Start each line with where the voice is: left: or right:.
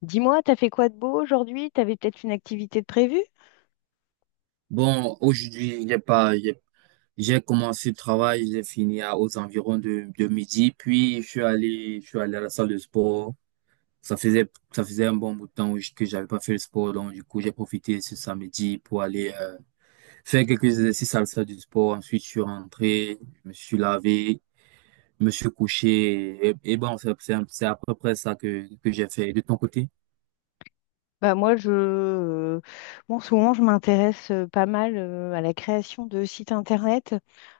left: Dis-moi, t'as fait quoi de beau aujourd'hui? T'avais peut-être une activité de prévue?
right: Bon, aujourd'hui, j'ai pas, j'ai commencé le travail, j'ai fini à- aux environs de midi, puis je suis allé à la salle de sport. Ça faisait un bon bout de temps que j'avais pas fait le sport, donc du coup, j'ai profité ce samedi pour aller faire quelques exercices à la salle du sport. Ensuite, je suis rentré, je me suis lavé, je me suis couché, et, bon, c'est à peu près ça que j'ai fait. De ton côté?
left: Bah moi, en ce moment, je m'intéresse pas mal, à la création de sites internet.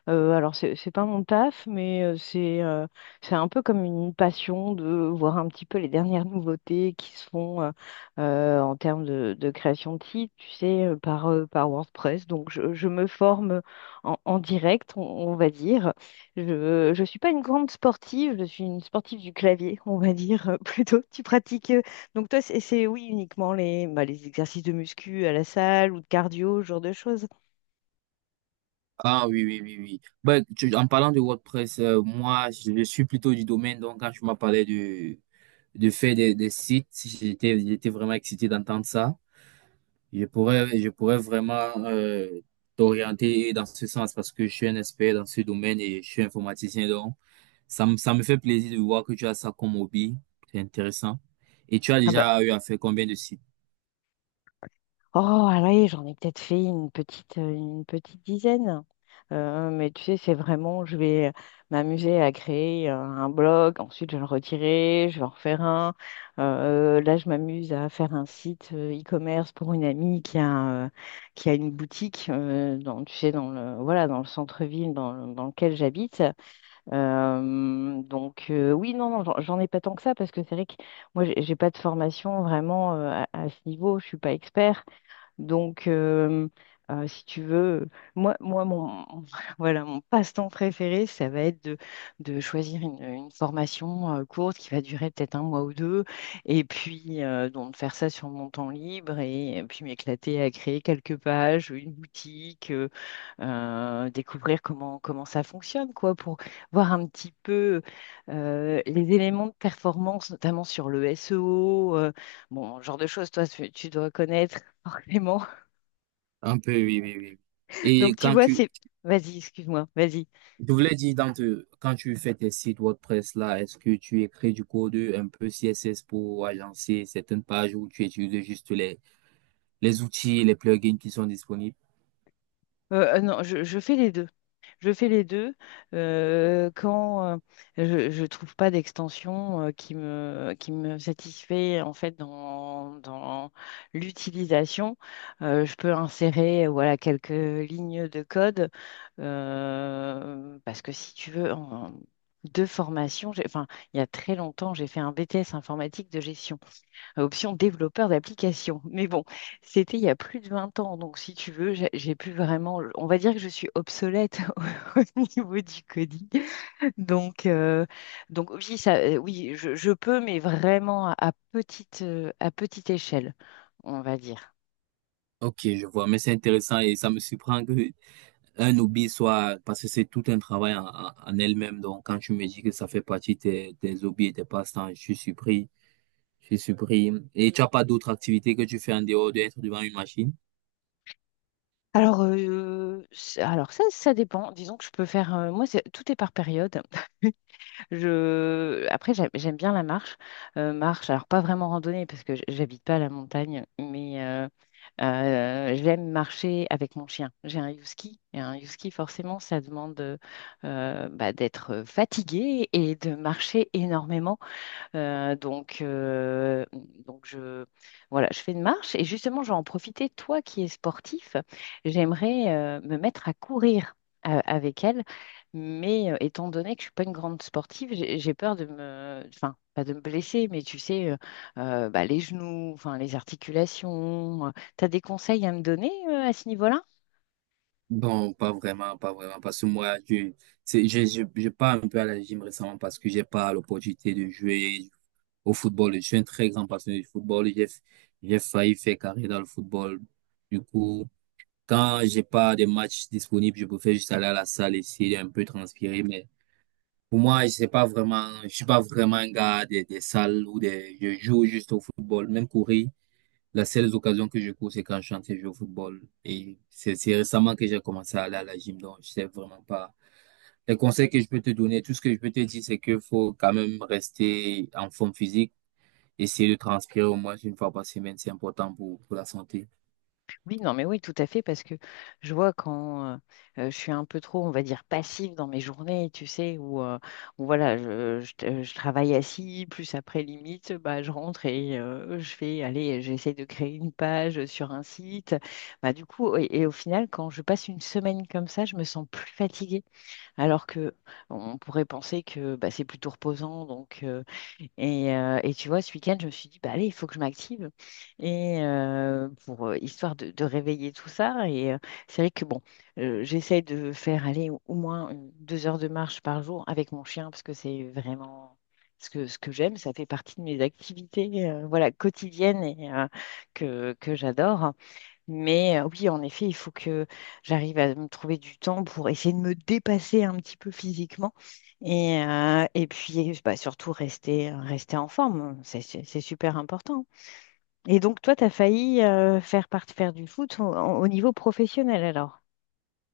left: Alors, c'est pas mon taf, mais c'est un peu comme une passion de voir un petit peu les dernières nouveautés qui se font en termes de création de sites, tu sais, par WordPress. Donc, je me forme en direct, on va dire. Je suis pas une grande sportive, je suis une sportive du clavier, on va dire, plutôt. Tu pratiques donc toi, oui, uniquement les, bah, les exercices de muscu à la salle ou de cardio, ce genre de choses.
right: Ah oui, oui, oui, oui. Ben, tu- en parlant de WordPress, moi, je suis plutôt du domaine, donc quand tu m'as parlé de faire des sites, si j'étais vraiment excité d'entendre ça. Je pourrais vraiment euh, t'orienter dans ce sens parce que je suis un expert dans ce domaine et je suis informaticien, donc ça me fait plaisir de voir que tu as ça comme hobby. C'est intéressant. Et tu as
left: Ah bah,
right: déjà eu à faire combien de sites?
left: oh allez, j'en ai peut-être fait une petite dizaine. Mais tu sais, c'est vraiment, je vais m'amuser à créer un blog, ensuite je vais le retirer, je vais en refaire un. Là, je m'amuse à faire un site e-commerce pour une amie qui a une boutique dans, tu sais, dans le, voilà, dans le centre-ville dans lequel j'habite. Oui, non, non, j'en ai pas tant que ça parce que c'est vrai que moi j'ai pas de formation vraiment à ce niveau, je suis pas expert. Donc, si tu veux, moi, moi mon, voilà, mon passe-temps préféré, ça va être de choisir une formation courte qui va durer peut-être un mois ou deux, et puis donc faire ça sur mon temps libre, et puis m'éclater à créer quelques pages, une boutique, découvrir comment ça fonctionne, quoi, pour voir un petit peu les éléments de performance, notamment sur le SEO, bon, genre de choses, toi, tu dois connaître forcément.
right: Un peu, oui, oui, oui.
left: Donc
right: Et
left: tu
right: quand
left: vois,
right: tu,
left: Vas-y, excuse-moi, vas-y.
right: Je voulais dire, quand tu fais tes sites WordPress là, est-ce que tu écris du code un peu CSS pour agencer certaines pages ou tu utilises juste les outils et les plugins qui sont disponibles?
left: Non, je fais les deux. Je fais les deux quand je ne trouve pas d'extension qui me satisfait, en fait, dans l'utilisation. Je peux insérer, voilà, quelques lignes de code parce que si tu veux, de formation, enfin, il y a très longtemps, j'ai fait un BTS informatique de gestion, option développeur d'application. Mais bon, c'était il y a plus de 20 ans, donc si tu veux, j'ai plus vraiment, on va dire que je suis obsolète au niveau du coding. Donc, euh, donc oui, ça, oui, je peux, mais vraiment à petite échelle, on va dire.
right: Ok, je vois, mais c'est intéressant et ça me surprend que un hobby soit, parce que c'est tout un travail en en elle-même. Donc, quand tu me dis que ça fait partie de tes, tes hobbies et tes passe-temps, je suis surpris. Et tu as pas d'autres activités que tu fais en dehors d'être devant une machine?
left: Alors, ça dépend. Disons que je peux faire, tout est par période. Après, j'aime bien la marche. Marche, alors pas vraiment randonnée parce que j'habite pas à la montagne, mais, j'aime marcher avec mon chien. J'ai un husky. Et un husky, forcément, ça demande bah, d'être fatigué et de marcher énormément. Euh, donc, euh, donc je, voilà, je fais une marche et justement, je vais en profiter. Toi qui es sportif, j'aimerais me mettre à courir avec elle, mais étant donné que je suis pas une grande sportive, j'ai peur de me, enfin, pas de me blesser, mais tu sais, bah, les genoux, enfin, les articulations. Tu as des conseils à me donner à ce niveau-là?
right: Bon, pas vraiment, parce que moi, je, c'est, je pars un peu à la gym récemment parce que j'ai pas l'opportunité de jouer au football. Je suis un très grand passionné du football. J'ai failli faire carrière dans le football. Du coup, quand j'ai pas de matchs disponibles, je préfère juste aller à la salle, essayer d'un peu transpirer. Mais pour moi, je sais pas vraiment, je suis pas vraiment un gars des salles ou des, je joue juste au football, même courir. Les seules occasions que je cours, c'est quand je suis en train de jouer au football. Et c'est récemment que j'ai commencé à aller à la gym, donc je sais vraiment pas. Les conseils que je peux te donner, tout ce que je peux te dire, c'est qu'il faut quand même rester en forme physique, essayer de transpirer au moins une fois par semaine, c'est important pour la santé.
left: Oui, non, mais oui, tout à fait, parce que je vois quand je suis un peu trop, on va dire, passive dans mes journées, tu sais, où voilà, je travaille assis, plus après, limite, bah, je rentre et je fais, allez, j'essaie de créer une page sur un site. Bah, du coup, et au final, quand je passe une semaine comme ça, je me sens plus fatiguée, alors que on pourrait penser que bah, c'est plutôt reposant, donc. Et tu vois, ce week-end, je me suis dit, bah allez, il faut que je m'active. Et pour Histoire de réveiller tout ça. C'est vrai que bon, j'essaie de faire aller au moins 2 heures de marche par jour avec mon chien, parce que c'est vraiment ce que j'aime. Ça fait partie de mes activités voilà, quotidiennes et que j'adore. Mais oui, en effet, il faut que j'arrive à me trouver du temps pour essayer de me dépasser un petit peu physiquement et puis bah, surtout rester en forme. C'est super important. Et donc, toi, tu as failli faire du foot au niveau professionnel alors?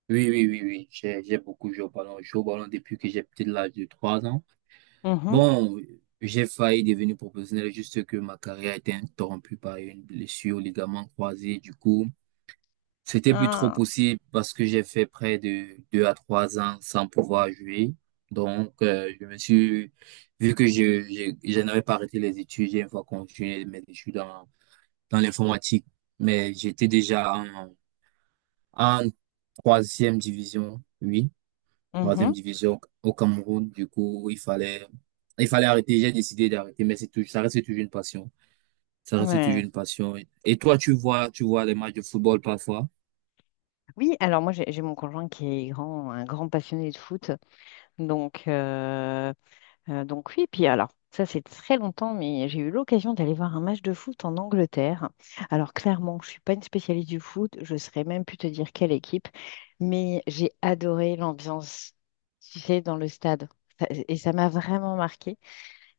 right: Oui, oui, oui, oui, j'ai beaucoup joué au ballon. Je joue au ballon depuis que j'ai peut-être l'âge de 3 ans.
left: Mhm.
right: Bon, j'ai failli devenir professionnel, juste que ma carrière a été interrompue par une blessure au ligament croisé, du coup. C'était plus trop
left: Ah,
right: possible parce que j'ai fait près de deux à trois ans sans pouvoir jouer. Donc, vu que je n'avais pas arrêté les études, j'ai une fois continué mes études dans l'informatique. Mais j'étais déjà en troisième division, oui, troisième
left: mhm.
right: division au Cameroun. Du coup, il fallait arrêter. J'ai décidé d'arrêter, mais c'est tout, ça reste toujours une passion. Ça reste toujours
left: Ouais.
right: une passion. Et toi, tu vois les matchs de football parfois?
left: Oui, alors moi, j'ai mon conjoint qui est grand, un grand passionné de foot. Donc, oui, puis alors, ça c'est très longtemps, mais j'ai eu l'occasion d'aller voir un match de foot en Angleterre. Alors clairement, je ne suis pas une spécialiste du foot, je ne saurais même plus te dire quelle équipe, mais j'ai adoré l'ambiance, tu sais, dans le stade. Et ça m'a vraiment marqué.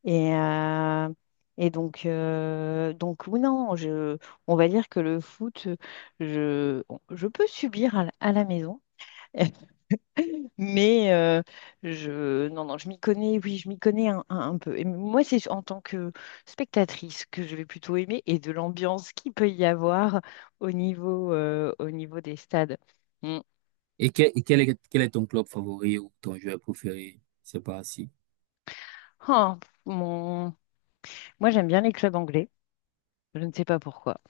left: Et, euh, et donc oui, non, je, On va dire que le foot, je, je peux subir à la maison. Mais euh, non, non, je m'y connais, oui, je m'y connais un peu. Et moi, c'est en tant que spectatrice que je vais plutôt aimer, et de l'ambiance qu'il peut y avoir au niveau des stades. Mm.
right: Et quel est ton club favori ou ton joueur préféré? Je sais pas si.
left: Ah, mon... Moi, j'aime bien les clubs anglais. Je ne sais pas pourquoi.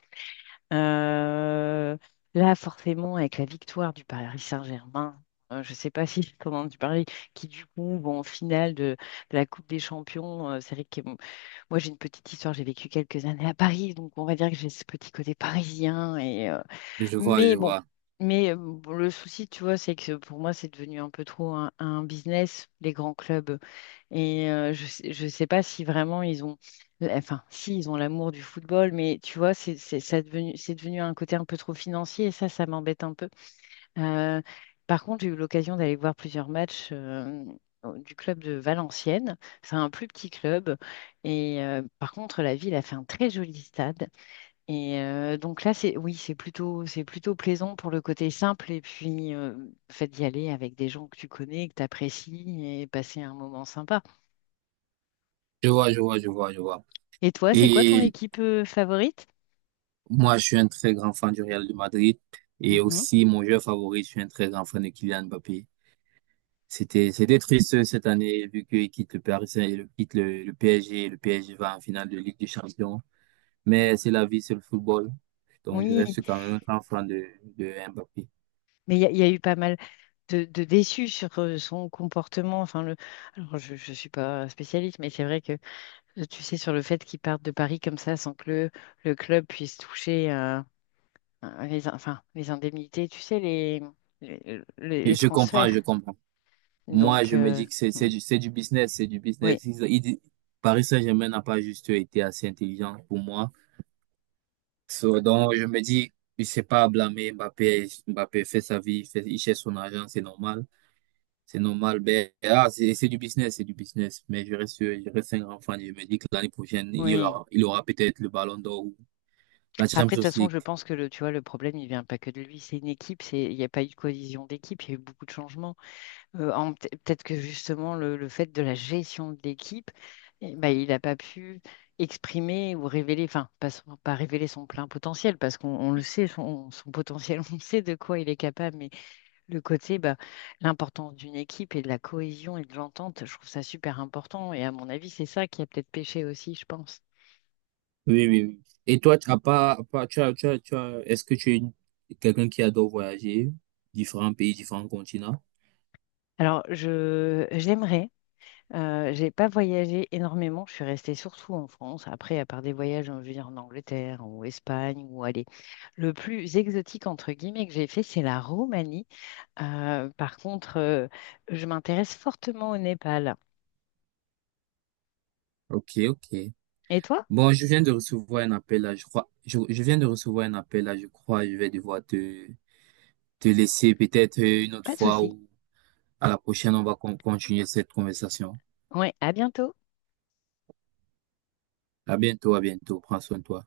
left: Euh, Là, forcément, avec la victoire du Paris Saint-Germain, je ne sais pas si, comment tu parlais, qui du coup vont en finale de la Coupe des Champions, c'est vrai que... Moi, j'ai une petite histoire. J'ai vécu quelques années à Paris, donc on va dire que j'ai ce petit côté parisien.
right: Je vois, je
left: Mais bon,
right: vois.
left: bon, le souci, tu vois, c'est que pour moi, c'est devenu un peu trop un business, les grands clubs. Je sais pas si vraiment ils ont, enfin, si ils ont l'amour du football, mais tu vois, c'est devenu un côté un peu trop financier. Et ça m'embête un peu. Euh, Par contre, j'ai eu l'occasion d'aller voir plusieurs matchs du club de Valenciennes. C'est un plus petit club. Par contre, la ville a fait un très joli stade. Donc là, c'est, oui, c'est plutôt plaisant pour le côté simple. Et puis, le fait d'y aller avec des gens que tu connais, que tu apprécies, et passer un moment sympa.
right: Je vois, je vois, je vois, je vois.
left: Et toi, c'est quoi ton
right: Et
left: équipe favorite?
right: moi, je suis un très grand fan du Real de Madrid. Et
left: Mhm.
right: aussi, mon joueur favori, je suis un très grand fan de Kylian Mbappé. C'était triste cette année, vu qu'il quitte le Paris Saint, il quitte le PSG. Le PSG va en finale de Ligue des Champions. Mais c'est la vie, c'est le football. Donc, je
left: Oui,
right: reste quand même un grand fan de Mbappé.
left: mais il y a eu pas mal de déçu sur son comportement. Enfin, Alors, je ne suis pas spécialiste, mais c'est vrai que, tu sais, sur le fait qu'il parte de Paris comme ça sans que le club puisse toucher enfin, les indemnités, tu sais, les, les, les-
right: Et
left: les
right: je comprends, je
left: transferts.
right: comprends. Moi,
left: Donc,
right: je me
left: euh,
right: dis que
left: mm,
right: c'est du business, c'est du
left: oui,
right: business. Paris Saint-Germain n'a pas juste été assez intelligent pour moi. So, donc, je me dis, je sais pas à blâmer Mbappé. Mbappé fait sa vie, il cherche son argent, c'est normal. C'est normal. Ben, ah, c'est du business, c'est du business. Mais je reste un grand fan. Je me dis que l'année prochaine,
left: oui.
right: il aura peut-être le Ballon d'Or ou la
left: Après, de
right: Champions
left: toute façon,
right: League.
left: je pense que le, tu vois, le problème, il vient pas que de lui. C'est une équipe, il n'y a pas eu de cohésion d'équipe, il y a eu beaucoup de changements. Peut-être que justement, le fait de la gestion de l'équipe, eh ben, il n'a pas pu exprimer ou révéler, enfin, pas, pas révéler son plein potentiel, parce qu'on le sait, son potentiel, on sait de quoi il est capable, mais le côté, bah, l'importance d'une équipe et de la cohésion et de l'entente, je trouve ça super important. Et à mon avis, c'est ça qui a peut-être péché aussi, je pense.
right: Oui, oui, oui. Et toi, tu as pas, à part- tu as, tu as, tu as, est-ce que tu es une- quelqu'un qui adore voyager, différents pays, différents continents?
left: Alors, je, j'aimerais j'ai pas voyagé énormément, je suis restée surtout en France. Après, à part des voyages, je veux dire, en Angleterre ou Espagne, ou allez, le plus exotique entre guillemets que j'ai fait, c'est la Roumanie. Par contre, je m'intéresse fortement au Népal.
right: Ok, ok.
left: Et toi?
right: Bon, je viens de recevoir un appel là, je crois. Je viens de recevoir un appel là, je crois. Je vais devoir te laisser peut-être une autre
left: Pas de
right: fois
left: souci.
right: ou à la prochaine, on va continuer cette conversation.
left: Ouais, à bientôt.
right: À bientôt, à bientôt. Prends soin de toi.